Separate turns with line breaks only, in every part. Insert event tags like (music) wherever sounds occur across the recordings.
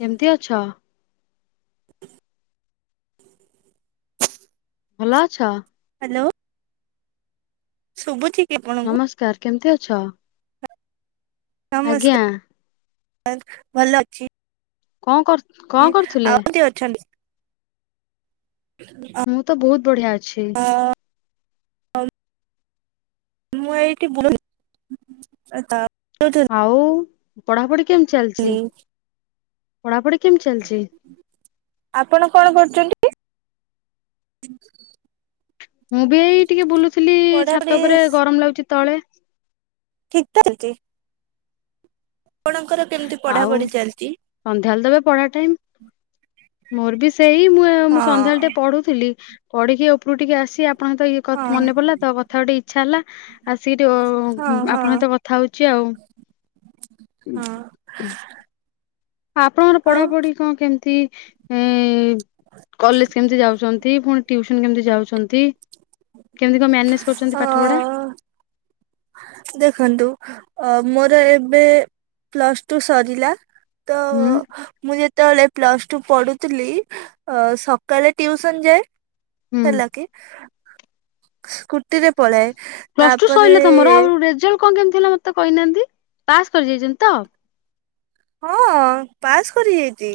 କେମିତି ଅଛ।
(inaudible)
ଭଲ ଅଛ।
ହ୍ୟାଲୋ ଶୁଭୁଛି କି ଆପଣଙ୍କୁ
ନମସ୍କାର। କେମତି ଅଛ। ଆଜ୍ଞା।
ନମସ୍କାର ଭଲ ଅଛି।
କଣ କରୁ
ଆଉ କିଏ ଅଛନ୍ତି।
ମୁଁ ତ ବହୁତ ବଢିଆ ଅଛି।
ମୁଁ ଏଠି ବୁଲୁ ତା
ହଉ। ପଢାପଢି କେମତି ଚାଲଛି।
ଆପଣ କଣ କରୁଛନ୍ତି। (unintelligible)
ମୁଁ ବି ଏଇ ଟିକେ ବୁଲୁଥିଲି
ପଢାପଢି
ଛାତ ଉପରେ ଗରମ ଲାଗୁଛି ତଳେ।
(unintelligible) ଆପଣଙ୍କର କେମିତି
ଆଉ
ପଢାପଢି ଚାଲିଛି?
ସନ୍ଧ୍ୟାବେଳେ ଦେବେ ପଢା ଟାଇମ୍। ମୋର ବି ସେଇ ମୁଁ
ହଁ
ସନ୍ଧ୍ୟାବେଳେ ଟେ ପଢୁଥିଲି। ପଢିକି ଉପରୁକୁ ଟିକେ ଆସିଚି ଆଉ ଆପଣତ ଇଏ
ହଁ
ମନେ ପଡିଲା ତ କଥା ହ ଟିକେ ଇଚ୍ଛା ହେଲା।
ହଁ
ଆସିକିରି
ହଁ
ଆପଣଙ୍କତ କଥା ହଉଛି ଆଉ। ହୁଁ।
ହଁ
ଆପଣଙ୍କର
ଆଉ
ପଢାପଢି କଣ କେମିତି। କଲେଜ୍ କେମତି ଯାଉଛନ୍ତି? ପୁଣି ଟିଉସନ୍ କେମତି ଯାଉଛନ୍ତି? କେମିତି କଣ ମ୍ୟାନେଜ କରୁଛନ୍ତି
ଅ
ପାଠ ପଢା
ଦେଖନ୍ତୁ। ଅ ମୋର ଏବେ ପ୍ଲସ ଟୁ ସରିଲା। ତ
ହୁଁ
ମୁଁ ଯେତ କେତେବେଳେ ପ୍ଲସ ଟୁ ପଢୁଥିଲି ଅ ସକାଳେ ଟିଉସନ୍ ଯାଏ।
ହୁଁ
ହେଲା କିି।
ପ୍ଲସ ଟୁ
ତାପରେ
ସରିଲା ତମର ଆଉ ରେଜଲ୍ଟ କଣ କେମିତି ହେଲା। ମତ ତ କହିନାହାନ୍ତି ପାସ୍ କରି ଯାଇଛନ୍ତି ତ।
ହଁ ପାସ୍। କରିଯାଇଛି।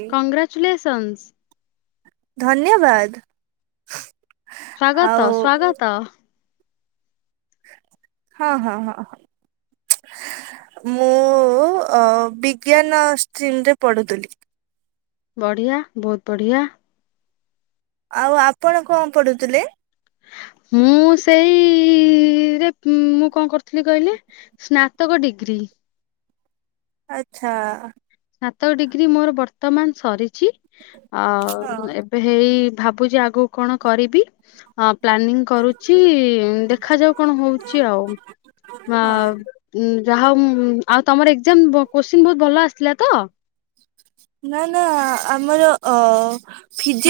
ସନ୍ସ୍।
ଧନ୍ୟବାଦ।
ସ୍ଵାଗତ
ଆଉ
ସ୍ଵାଗତ।
ହଁ ହଁ ହଁ ହଁ ମୁଁ ବିଜ୍ଞାନ ଷ୍ଟ୍ରିମ୍ ରେ ପଢୁଥିଲି
ବଢିଆ ବହୁତ ବଢିଆ
ଆଉ ଆପଣ କଣ ପଢୁଥିଲେ?
ମୁଁ ସେଇରେ ମୁଁ କଣ କରୁଥିଲି କହିଲେ ସ୍ନାତକ ଡିଗ୍ରୀ
ଆଚ୍ଛା
ସ୍ନାତକ ଡିଗ୍ରୀ ମୋର ବର୍ତ୍ତମାନ ସରିଛି
ହଁ।
ଆଉ ଏବେ ହେଇ ଭାବୁଛି ଆଗକୁ କଣ କରିବି, ଅ ପ୍ଲାନିଂ କରୁଛି, ଦେଖାଯାଉ କଣ ହଉଛି ଆଉ ଆଁ
ହଁ।
ମଁ ଯାହା ହଉ ମଁ ଆଉ ତମର ଏଗ୍ଜାମ ଵ କୋଶ୍ଚିନ ବହୁତ ଭଲ ଆସିଥିଲା ତ
ନା ନା ଆମର ଅ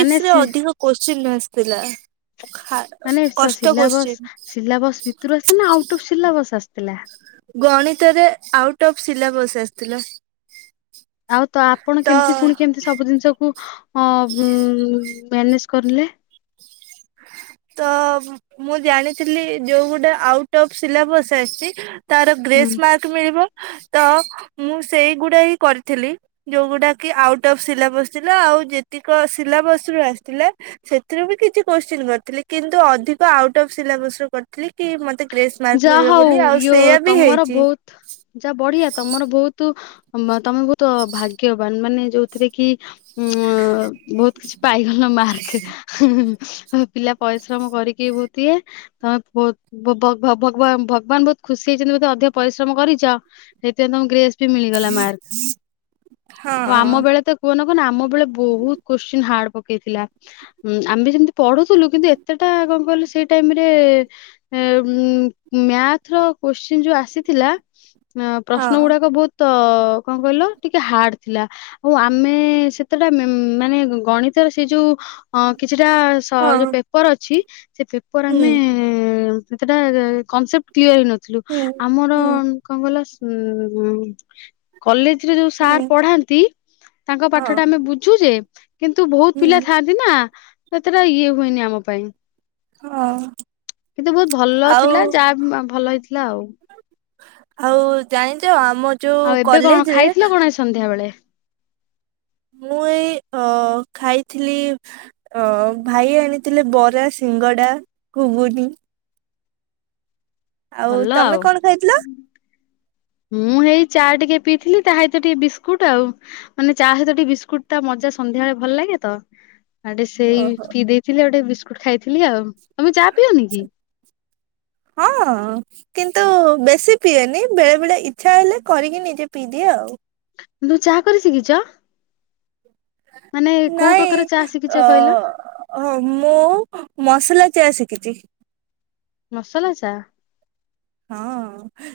ମାନେ
ରେ
ସି
ଅଧିକ କୋଶ୍ଚିନ୍ ଆସେ ଥିଲା
ମାନେ ସିଲାବସ୍ ସିଲାବସ୍ ଭିତରୁ ଆସେ ନା ଆଉଟ ଅଫ୍ ସିଲାବସ୍ ଆସେ ପିଲା
ଗଣିତରେ ଆଉଟ୍ ଅଫ୍ ସିଲାବସ୍ ଆସିଥିଲା
ଆଉ ତ ଆପଣ କେମିତି ପୁଣି କେମିତି ସବୁ ଜିନିଷକୁ ଅ ମ୍ୟାନେଜ୍ କରିଲେ
ତ ମୁଁ ଜାଣିଥିଲି ଯୋଉ ଗୋଟେ ଆଉଟ ଅଫ୍ ସିଲାବସ୍ ଆସିଛି ତାର
ହୁଁ।
ଗ୍ରେସ୍ ମାର୍କ ମିଳିବ ତ ତା ମୁଁ ସେଇଗୁଡା ହିଁ କରିଥିଲି ଯୋଉଗୁଡାକ ଆଉଟ ଅଫ୍ ସିଲାବସ ଥିଲା ଆଉ ଯେତିକ ସିଲାବସ ରୁ ଆସିଥିଲା ସେଥିରୁ ବି କିଛି କୋଶ୍ଚିନ୍ କରିଥିଲି କିନ୍ତୁ ଅଧିକ ଆଉଟ୍ ଅଫ୍ ସିଲାବସ ର କରିଥିଲି କି ମତେ ଗ୍ରେସ୍ ମାର୍କ
ଯାହା
ମିଳିବ
ହଉ
ବୋଲି ଆଉ
ଇୟୋ
ସେଇୟା ବି
ତମର
ହେଇଛି
ବହୁତ ଯା ବଢିଆ ତମର ବହୁତ ତମେ ବହୁତ ଭାଗ୍ୟବାନ ମାନେ ଯୋଉଥିରେ କି ହଁ ବହୁତ କିଛି ପାଇଗଲ ମାର୍କ ହହ ପିଲା ପଇସା ପରିଶ୍ରମ କରିକି ବଉଥିବେ (unintelligible) ବବତ ଭ ଭଗବାନ ଭଗବାନ ବହୁତ ଖୁସି ହେଇଛନ୍ତି ବୋଧେ ଅଧିକ ପରିଶ୍ରମ କରିଛ ସେଇଥିପାଇଁ ତମ ଗ୍ରେସ ମିଳିଗଲା ମାର୍କ
ହଁ
ଆଉ ଆମ ବେଳେ ତ କୁହନ କୁହନ ଆମ ବେଳେ ବହୁତ କୋଶ୍ଚିନ ହାର୍ଡ ପ ପକେଇଥିଲା ଆମେ ଯେମିତି ପଢୁଥିଲୁ କିନ୍ତୁ ଏତେଟା କଣ କହିଲ ସେ ଟାଇମରେ ଉ ମ୍ୟାଥ ର କୋଶ୍ଚିନ୍ ଯୋଉ ଆସିଥିଲା ପ୍ରଶ୍ନ
ହଁ
ଗୁଡାକ ବହୁତ ତ କଣ କହିଲ ଟିକେ ହାର୍ଡ ଥିଲା ଆଉ ଆମେ ସେତେଟା ମାନେ ଗଣିତ ର ସେ ଯୋଉ ଅ କିଛିଟା ଯୋଉ
ହଁ
ପେପର ଅଛି ସେ ପେପର
ହୁଁ
ଆମେ ସେତେଟା କନସେପ୍ଟ କ୍ଲିୟର ହେଇ ନଥିଲୁ
ହୁଁ
ଆମର
ହୁଁ
କଣ କହିଲ ହୁଁ କଲେଜ ଯୋଉ
ହୁଁ
ସାର୍ ପଢାନ୍ତି ତାଙ୍କ ପାଠ ଟା
ହଁ
ଆମେ ବୁଝୁ ଯେ (inaudible) କିନ୍ତୁ ବହୁତ
ହୁଁ
ପିଲା ଥାଆନ୍ତି ନା। ସେତେଟା ଇଏ ହୁଏନି ଆମ ପାଇଁ।
ହଁ।
କିନ୍ତୁ ବହୁତ ଭଲ
ଆଉ
ଥିଲା ଯାହା ଭଲ ହେଇଥିଲା ଆଉ।
ଆଉ ଜାଣିଛ ଆମ ଯୋଉ
ଆଉ ଏବେ କଣ
କଲେଜରେ
ଖାଇଥିଲ କଣ ଏ ସନ୍ଧ୍ୟା ବେଳେ?
ମୁଁ ଏଇ ଅ ଖାଇଥିଲି ଭାଇ ଆଣିଥିଲି ବରା, ସିଙ୍ଗଡ଼ା, ଘୁଗୁନି। ଆଉ ତମେ କଣ ଖାଇଥିଲ?
ମୁଁ ଏଇ ଚା ଟିକେ ପିଇଥିଲି ତା ସହିତ ଟିକେ ବିସ୍କୁଟ ଆଉ ମାନେ ଚା ସହିତ ଟିକେ ବିସ୍କୁଟ ତା ମଜା ସନ୍ଧ୍ୟାବେଳେ ଭଲ ଲାଗେ ତ। ଆଡେ ସେଇ
ଓହୋ
ପି ଦେଇଥିଲେ ଗୋଟେ ବିସ୍ ଖାଇଥିଲି ଆଉ ତଁ ଚା
(inaudible)
ପିଅନି କି?
ହଁ। କିନ୍ତୁ ବେଶୀ ପିଏନି ବେଳେ ବେଳେ ଇଚ୍ଛା ହେଲେ କରିକି ନିଜେ ପିଇଦିଏ ଆଉ।
ତୁମେ ଚାହା କରି ଶିଖିଛ? ମାନେ କୋଉ ପ୍ରକାର ଚା
ନାଇଁ
ଶିଖିଛ କହିଲ?
ଅ ମୁଁ ମସଲା ଚେୟା ଶିକିିଛି।
ମସଲା ଚା।
ହଁ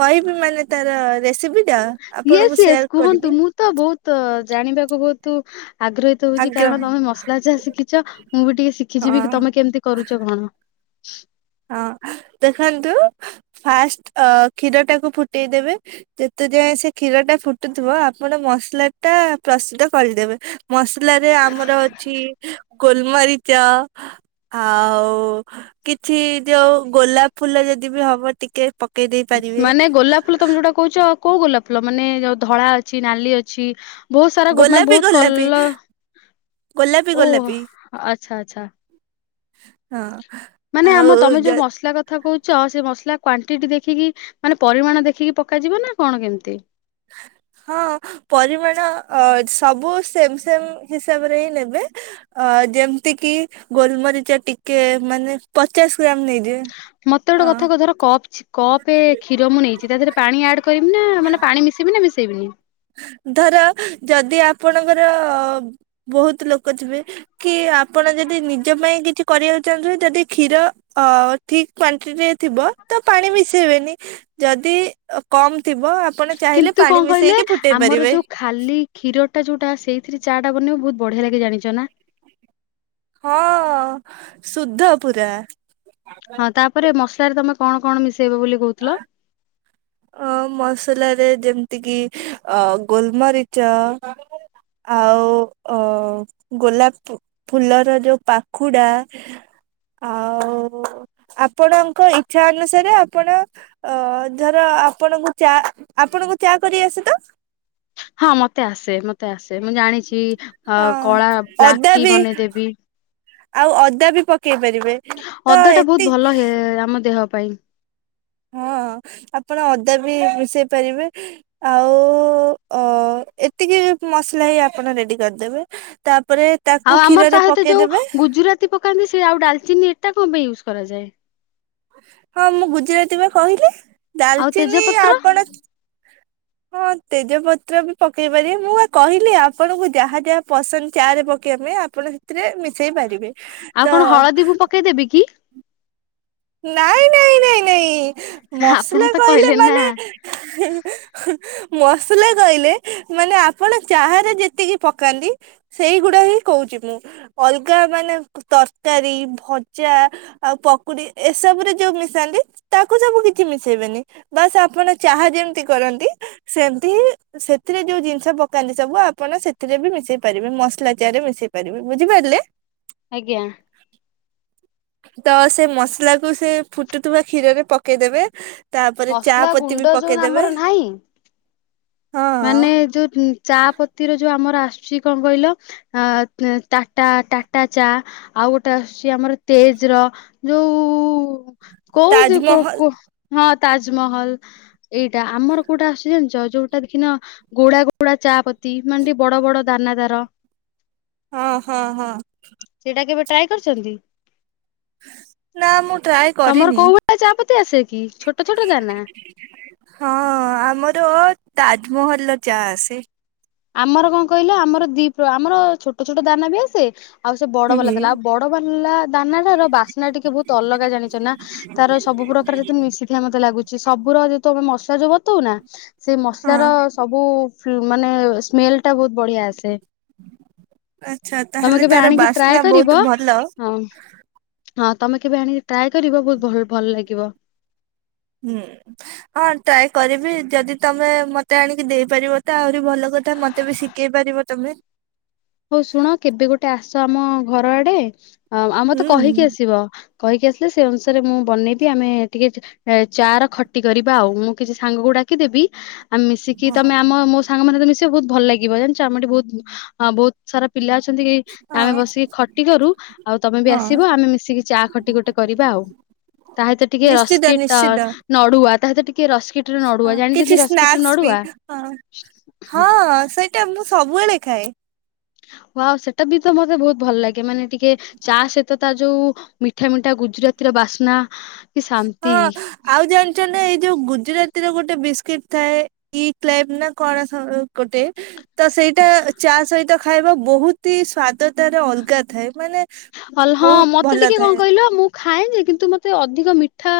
କହିବି ମାନେ ତାର ରେସିପି ଟା ଆପଣଙ୍କୁ
ୟସ୍ ୟେସ୍
ସେୟାର
କୁହନ୍ତୁ
କରିବି
ମୁଁ ତ ବହୁତ ଜାଣିବାକୁ ବହୁତ ତୁ ଆଗ୍ରହୀତ ହଉଛି
ଆଜ୍ଞା
କାରଣ ତମେ ମସଲା ଯାହା ଶିଖିଛ ମୁଁ ବି ଟିକେ
ହଁ
ଶିଖିଯିବି କି ତମେ କେମିତି କରୁଛ କଣ। (inaudible)
ହଁ। ଏଠି ଯୋଉ ଗୋଲାପ ଫୁଲ ଯଦି ବି ହବ ଟିକେ ପକେଇ ଦେଇ ପାରିବେ।
ମାନେ ଗୋଲାପ ଫୁଲ ତମେ ଯୋଉଟା କହୁଛ କୋଉ ଗଲାପ ଫୁଲ ମାନେ ଯୋଉ ଧଳା ଅଛି ନାଲି ଅଛି। ବହୁତ ସାରା ଗୋମା
ଗୋଲାପୀ
ବହୁତ
ଗୋଲାପୀ
କଲ
ଗୋଲାପୀ
ଓ
ଗୋଲାପୀ
ଆଛା ଆଛା।
ହଁ।
ମାନେ
ଆଉ
ଆମ ତମେ ଯୋଉ
ଯ
ମସଲା କଥା କହୁଛ ସେ ମସଲା କ୍ଵଣ୍ଟିଟି ଦେଖିକି ମାନେ ପରିମାଣ ଦେଖିକି ପକାଯିବ ନା କଣ କେମିତି?
ହଁ ପରିମାଣ ସବୁ ସେମ ସେମ ହିସାବରେ ହିଁ ନେବେ ଅ ଯେମିତି କିି ଗୋଲମରିଚ ଟିକେ ମାନେ ପଚାଶ ଗ୍ରାମ ନେଇଯିବେ।
ମତେ ଗୋଟେ
ହଁ।
କଥା କହୁ ଧର କପ କପ୍ ଏ କ୍ଷୀର ମୁଁ ନେଇଛି ତା ଦେହରେ ପାଣି ଆଡ କରିବି ନା ମାନେ ପାଣି ମିଶେଇବି ନା ମିଶେଇବି? ହୁଁ।
ଧର ଯଦି ଆପଣଙ୍କର ବହୁତ ଲୋକ ଥିବେ କି ଆପଣ ଯଦି ନିଜ ପାଇଁ କିଛି କରିବାକୁ ଚାହୁଁ ଯଦି କ୍ଷୀର ଅ ଠିକ କ୍ୟାଣ୍ଟିଟି ଥିବ ତ ପାଣି ମିଶେଇବେନି ଯଦି କମ ଥିବ ଆପଣ ଚାହିଁଲେ
କିନ୍ତୁ
ପାଣି
କଣ କହିଲେ
ମିଶେଇକି ଫୁ
ଆମର ଯୋଉ ଖାଲି କ୍ଷୀରଟା ଯୋଉଟା ସେଇଥିରେ ଚା ଟା ବନେଇ ବହୁତ ବଢିଆ ଲାଗି ଜାଣିଛ ନା?
ହଁ ଶୁଦ୍ଧ ପୁରା।
ହଁ ତାପରେ ମସଲାରେ ତମେ କଣ କଣ ମିଶେଇବ ବୋଲି କହୁଥିଲ?
ଅ ମସଲାରେ ଯେମିତି କିି ଅ ଗୋଲମରିଚ ଆଉ ଅ ଗୋଲାପ ଫୁଲର ଯୋଉ ପାଖୁଡା ଆଉ ଆପଣଙ୍କ ଇଚ୍ଛା ଅନୁସାରେ ଆପଣ ଅ ଆପଣଙ୍କୁ ଚା ଆପଣଙ୍କୁ ଚା କରି ଆସ ତ?
ହଁ ମତେ ଆସେ ମତେ। ମତେ ଆସେ ମୁଁ ଜାଣିଛି
ହଁ
କଳା ବ୍ଲାକ୍
ଅଦା
ଟି
ବି
ବନେଇଦେବି।
ଆଉ ଅଦା ବି ପକେଇ ପେଇ ପାରିବେ ତ
ଅଦା ଟା ବହୁତ ଭଲ
ଏତିକ
ହେ ଆମ ଦେହ ପାଇଁ
ହଁ ଆପଣ ଅଦା ବି ମିଶେଇ ପାରିବେ ଆଉ ଅ ଏତିକି ମସଲା ହି ଆପଣ ରେଡି କରିଦେବେ ତା
ଆଉ ଆମର ସହିତ ଯୋଉ ଗୁଜୁରାତି ପକାନ୍ତି ସେ ଆଉ ଡାଲଚିନି ଏଟା ୟୁଜ୍ କରାଯାଏ।
ହଁ ମୁଁ ଗୁଜୁରାତି ବା କହିଲି।
ଆଉ
ଡାଲଚିନି
ତେଜପତ୍ର
ଆପଣ ହଁ ତେଜପତ୍ର ବି ପକେଇ ପାରିବେ ମୁଁ କହିଲି ଆପଣଙ୍କୁ ଯାହା ଯାହା ପସନ୍ଦ ତା ରେ ପକେଇବା ପାଇଁ ଆପଣ ସେଥିରେ। ହେଇପାରିବେ
ଆଉ
ତ
କଣ ହଳଦୀ ମୁଁ ପକେଇଦେବି କି
ନାଇଁ ନାଇଁ ନାଇଁ ନ
ଆପଣ
ମସଲା
ତ
କହିଲେ
ନା।
ମାନେ ମସଲା କହିଲେ ମାନେ ଆପଣ ଚାହାରେ ଯେତିକି ପକାନ୍ତି ସେଇଗୁଡ଼ା ହିଁ କହୁଛି ମୁଁ ଅଲଗା ମାନେ ତରକାରୀ ଭଜା ଆଉ ପକୁଡ଼ି ଏସବୁରେ ଯୋଉ ମିଶାନ୍ତି ତାକୁ ସବୁ କିଛି ମିଶେଇବେନି ବାସ୍ ଆପଣ ଚାହା ଯେମତି କରନ୍ତି ସେମିତି ହି ସେଥିରେ ଯୋଉ ଜିନିଷ ପକାନ୍ତି ସବୁ ଆପଣ ସେଥିରେ ବି ମିଶେଇ ପାରିବେ ମସଲା ଚାହା ରେ ମିଶେଇ ପାରିବେ ବୁଝିପାରିଲେ।
ଆଜ୍ଞା।
ତ ସେ ମସଲା କୁ ସେ ଫୁଟୁଥିବା କ୍ଷୀରରେ ପକେଇଦେବେ ତାପରେ ଚା
ମସଲା
ପତି
ଗୁଣ୍ଡ
ବି
ଯୋଉ ଆମର
ପକେଇଦବେ।
ନାହିଁ ମାନେ ଯୋଉ ଚା ପତିର ଯୋଉ ଆମର ଆସୁଛି କଣ କହିଲ ଅଟା ଟାଟା ଚା ଆଉ ଗୋଟେ ଆସୁଛି ଆମର ତେଜ ର ଯୋଉ କହୁଛି କ
ତାଜମହଲ
କୁହ ହଁ ତାଜମହଲ ଏଇଟା ଆମର କୋଉଟା ଆସୁଛି ଜାଣିଛ ଯୋଉ ଟା ଦେଖିନ ଗୋଡା ଗୋଡା ଚା ପ ତି ମାନେ ଟିକେ ବଡ ବଡ ଦାନା ତାର
ହଁ ହଁ ହଁ।
ସେଇଟା କେବେ ଟ୍ରାଏ କରିଛନ୍ତି?
ନା ମୁଁ ଟ୍ରାଏ
ତମର
କରିନି
କୋଉ ଭଳିଆ ଚାପତି ଆସେ କି ଛୋଟ ଛୋଟ ଦାନା ।
ତ ତାଜମହଲର ଚା ଆସେ।
ଆମର କଣ କହିଲ ଆମର ଦିପ୍ର ଆମର ଛୋଟ ଛୋଟ ଦାନା ବି ଆସେ ଆଉ ସେ ବଡ ବାଲା
ହୁଁ।
ଦେଲା ଆଉ ବଡ ବାଲା ଦାନାଟାର ବାସ୍ନା ଟିକେ ବହୁତ ଅଲଗା ଜାଣିଛ ନା ତାର ସବୁ ପ୍ରକାର ଯେତେ ମିଶିଥିବା ମତେ ଲାଗୁ ସେ ସବୁର ର ଯଦି ତମେ ମସା ଯୋଉ ବତଉନା ସେ
ହଁ
ମସଲାର ସବୁ ମାନେ ସ୍ମେଲ ଟା ବହୁତ ବଢିଆ ଆସେ।
ଆଚ୍ଛା
ତମେ
ତାହେଲେ
କେବେ
ତାର
ଆଣିକି ଟ୍ରାଏ
ବାସ୍ନା
କରିବ
ବହୁତ ଭଲ।
ହଁ ହଁ ତମେ କେବେ ଆଣିକି ଟ୍ରାଏ କରିବ ବହୁତ ଭଲ୍ ଭଲ ଲାଗିବ।
ହୁଁ ହଁ ଟ୍ରାଏ କରିବି ଯଦି ତମେ ମତେ ଆଣିକି ଦେଇପାରିବ ତ ଭଲ କଥା ମତେ ବି ଶିଖେଇ ପାରିବ ତମେ ।
ହଉ ଶୁଣ କେବେ ଗୋଟେ ଆସ ଆମ ଘର ଆଡେ ହଁ ଆଉ ମତେ କହିକି
ହୁଁ।
ଆସିବ କହିକି ଆସିଲେ ସେ ଅନୁସାରେ ମୁଁ ବନେଇବି ଆମେ ଟିକେ ଚା ର ଖଟି କରିବା ଆଉ ମୁଁ କିଛି ସାଙ୍ଗକୁ ଡାକିଦେବି ଆମେ ମିଶିକି
ହଁ
ତମେ ଆମ ମୋ ସାଙ୍ଗମାନଙ୍କ ସହିତ ମିଶିବ ବହୁତ ଭଲ ଲାଗିବ ଜାଣିଛ ଆମେ ଏଠି ବହୁତ ହଁ ବହୁତ ସାରା ପିଲା ଅଛନ୍ତି କି ଆମେ
ହଁ
ବସିକି ଖଟି କରୁ ଆଉ ତମେ ବି
ହଁ
ଆସିବ ଆମେ ମିଶିକି ଚା ଖଟି ଗୋଟେ କରିବା ଆଉ ତା ସହିତ ଟିକେ
ନିଶ୍ଚିତ
ରସ୍କିଟ
ନିଶ୍ଚିତ
ନଡୁଆ ତାସହିତ ଟିକେ ରସ୍କିଟ ରେ
ହଁ
ନଡୁଆ ଜାଣିଛନ୍ତି
କିଛି
ରସ୍କିଟ ରେ
ସ୍ନାକ୍ସ ବି
ନଡୁଆ?
ହଁ ହଁ ସେଇଟା ମୁଁ ସବୁବେଳେ ଖାଏ।
ୱାଓ ସେ ଟା ବି ତ ମତେ ବହୁତ ଭଲ ଲାଗେ। ମାନେ ଟିକେ ଚା ସହିତ ତା ଯୋଉ ମିଠା ମିଠା ଗୁଜୁରାତିର ବାସ୍ନା କି
ହଁ
ଶାନ୍ତି
ଆଉ ଜାଣିଛନ୍ତି ନା ଏଇ ଯୋଉ ଗୁଜୁରାତି ତିର ଗୋଟେ ବିସ୍କିଟ ଥାଏ। ଇ ଟାଇମ୍ ନା କଣ ଗୋଟେ ତ ସେଇଟା ଚା ସହିତ ଖାଇବା ବହୁତ ହି ସ୍ଵାଦ ତାର ଅଲଗା ଥାଏ ମାନେ
ଅଲ ହଁ
ବହୁତ
ମତେ
ଭଲ
ଟିକେ କଣ
ଥାଏ
କହିଲ ମୁଁ ଖାଏନି କିନ୍ତୁ କିନ୍ତୁ ମତେ ଅଧିକ ମିଠା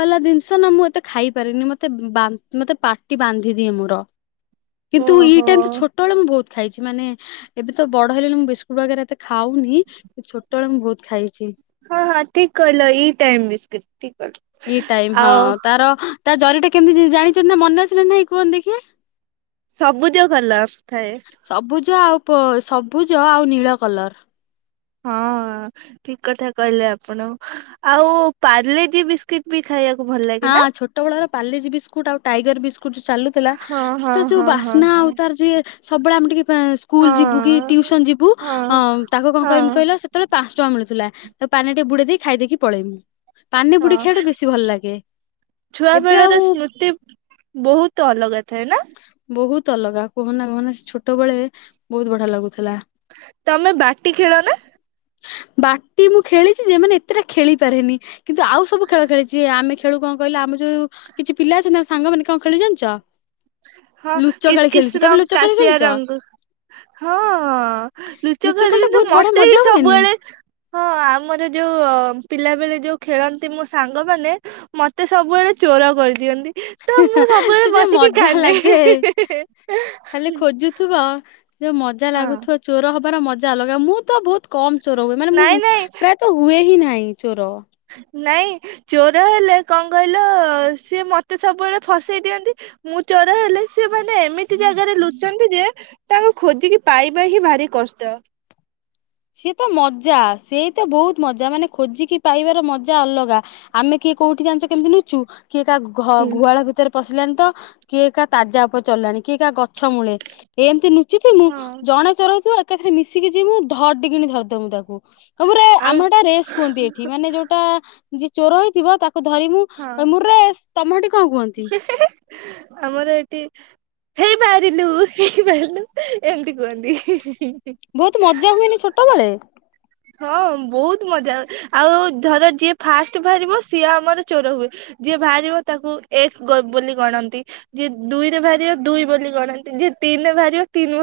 ବାଲା ଜିନିଷ ନା ମୁଁ ଏତେ ଖାଇପାରିନି। ମତେ ବା ମତେ ପାଟି ବାନ୍ଧିଦିଏ ମୋର। କିନ୍ତୁ ଇ
ଓହୋ
ଟାଇମ ତ ଛୋଟବେଳେ ମୁ ବହୁ ଖାଇଛି ମାନେ ଏବେ ତ ବଡ ହେଇଲେଣି ମୁଁ ବିସ୍କୁଟ ବଗେରା ଏତେ ଖାଉନି। ଛୋଟବେଳେ ମୁଁ ବହୁତ ଖାଇଛି
ହଁ ହଁ ଠିକ କହିଲ ଇ ଟାଇମ ବିସ୍କିଟ ଠିକ କହିଲ
ଇ ଟାଇମ
ଆଉ
ହଁ ତାର ତା ଜରି ଟା କେମିତି-ତି-ତି ଜାଣିଛନ୍ତି ନା ମନେ ଅଛି ନା ନାଇଁ କୁହନ୍ତି ଦେଖିଆ
ସବୁଜ କଲର ଥାଏ।
ସବୁଜ ଆଉ ପ ସବୁଜ ଆଉ ନୀଳ କଲର।
ହଁ ଠିକ କଥା କହିଲେ ଆପଣ। ଆଉ ପାର୍ଲେଜି ବିସ୍କିଟ ବି ଖାଇବାକୁ ଭଲ ଲାଗେ ନା
ହଁ ଛୋଟ ବେଳର ପାଲେଜି ବିସ୍କୁଟ ଆଉ ଟାଇଗର ବିସ୍ କୁଟ ଯୋଉ ଚାଲୁଥିଲା।
ହଁ ହଁ
ସେଟା ଯୋଉ
ହଁ ହଁ
ବାସ୍ନା
ହଁ
ଆଉ ତାର ଯିଏ ସବୁବେଳେ ଆମ ଟିକେ ଏ ସ୍କୁଲ
ହଁ
ଯିବୁ କି ଟିଉସନ ଯିବୁ
ହଁ
ଅ ତାକୁ କଣ କରମି
ହଁ
କହିଲ ସେତେବେଳେ ପାଞ୍ଚ ଟଙ୍କା ମିଳୁଥିଲା। ତାକୁ ପାନିରେ ଟିକେ ବୁଡେଇ ଦେଇ ଖାଇ ଦେଇେଇକି ପଳେଇମି।
ହଁ
ପାନିବୁଡ଼େଇ ଖାଇବା ଟା ବେଶୀ ଭଲ ଲାଗେ।
ଛୁଆ
ଏବେ ଆଉ
ବେଳର ସ୍ମୃତି, ବହୁତ ଅଲଗା ଥି
ହୁଁ। ବହୁତ ଅଲଗା କୁହନା କୁହନା ଛୋଟ ବେଳେ ବହୁତ ବଢିଆ ଲାଗୁଥିଲା।
ତମେ ବାଟି ଖେଳ ନା
ବାଟି ମୁଁ ଖେଳିଛି ଯେ ମାନେ ଏତେଟା ଖେଳି ପାରେନି। କିନ୍ତୁ ଆଉ ସବୁ ଖେଳ ଖେଳିଛି। ଆମେ ଖେଳୁ କଣ କହିଲ ଆମର ଯୋଉ କିଛି ପିଲା ଅଛନ୍ତି ତାଙ୍କ ସାଙ୍ଗମାନେ କଣ ଖେଳି ଜାଣିଛ
ହଁ କିସ୍
ଲୁଚକାଳି
କିସ୍
ଖେଳିଛୁ ତମେ
ରଙ୍ଗ
ଲୁଚକାଳି
କାଶଆ
ଖେଳିଛ?
ରଙ୍ଗ, ହଁ
ଲୁଚ
ଲୁଚକାଳି
ଖେଳ ଟା
କିନ୍ତୁ
ବହୁତ ବଢିଆ
ମତେ ବି
ମଜା ହୁଏନି
ସବୁବେଳେ, ହଁ ଆମର ଯୋଉ ପିଲା ବେଳେ ଯୋଉ ଖେଳନ୍ତି ମୋ ସାଙ୍ଗମାନେ ମତେ ସବୁବେଳେ ଚୋର କରିଦିଅନ୍ତି। ତ ମୁଁ ସବୁବେଳେ
ସେ ଯୋଉ
ବସିକି
ମଜ ଯାହା
କାନ୍ଦେ
ଲାଗେ, ଖାଲି ଖୋଜୁଥିବ। ଯୋଉ ମଜା
ହଁ
ଲାଗୁଥିବ ଚୋର ହବ ତାର ମଜା ଅଲଗା ମୁଁ ତ ବହୁତ କମ ଚୋର ହୁଏ ମାନେ
ନାଇଁ
ମୁଁ
ନାଇଁ
ପ୍ରାୟତ ହୁଏ ହିଁ ନାହିଁ। ଚୋର।
ନାଇଁ ଚୋର ହେଲେ କଣ କହିଲ ସିଏ ମତେ ସବୁବେଳେ ଫସେଇ ଦିଅନ୍ତି। ମୁଁ ଚୋର ହେଲେ ସିଏ ମାନେ ଏମିତି ଜାଗାରେ ଲୁଚନ୍ତି ଯେ ତାଙ୍କୁ ଖୋଜିକି ପାଇବା ହିଁ ଭାରି କଷ୍ଟ।
ସି ତ ମଜା ସେଇତ ବହୁତ ମଜା ମାନେ ଖୋଜିକି ପାଇବାର ମଜା ଅଲଗା। ଆମେ କିଏ କୋଉଠି ଜାଣିଛ କେମିତି ନୁଚୁ? କିଏ କା ଘ
ହୁଁ।
ଗୁହାଳ ଭିତରେ ପଶିଲାଣି ତ କିଏ କାହା ତାଜା ଉପରେ ଚଲଲାଣି କିଏ କାହା ଗଛ ମୂଳେ ଏମିତି ନ ମୁଁ
ହଁ
ଜଣେ ଚରଇଥିବା କଥା ମିଶିକି ଯିମୁଁ ଧଡ଼ କିଣି ଧରିଦ ମୁଁ ତାକୁ ତାପରେ
ଆଉ
ଆମର ଏଟା ରେସ୍ କୁହନ୍ତି ଏଠି ମାନେ ଯୋଉଟା ଯିଏ ଚୋର ହେଇଥିବ ତା ଧରି ମୁୁ
ହଁ
ମୁ ରେ ତମ କଣ କୁହନ୍ତି
ଆମର ଏଠି ହେଇପାରିଲୁ ହେଇପାରିଲୁ ଏମିତି କୁହନ୍ତି।
ବହୁତ ମଜା ହୁଏନି ଛୋଟବେେଳେ।
ହଁ ବହୁତ ମଜା ହ ଆଉ ଧର ଯିଏ ଫାଷ୍ଟ ବାହାରିବ ସିଏ ଆମର ଚୋର ହୁଏ ଯିଏ ବାହାରିବ ତାକୁ ଏକ ବୋଲି ଗଣନ୍ତି, ଯିଏ ଦୁଇରେ ବାହାରିବ ଦୁଇ ବୋଲି ଗଣନ୍ତି, ଯିଏ ତିନିରେ ବାହାରିବ, ତିନି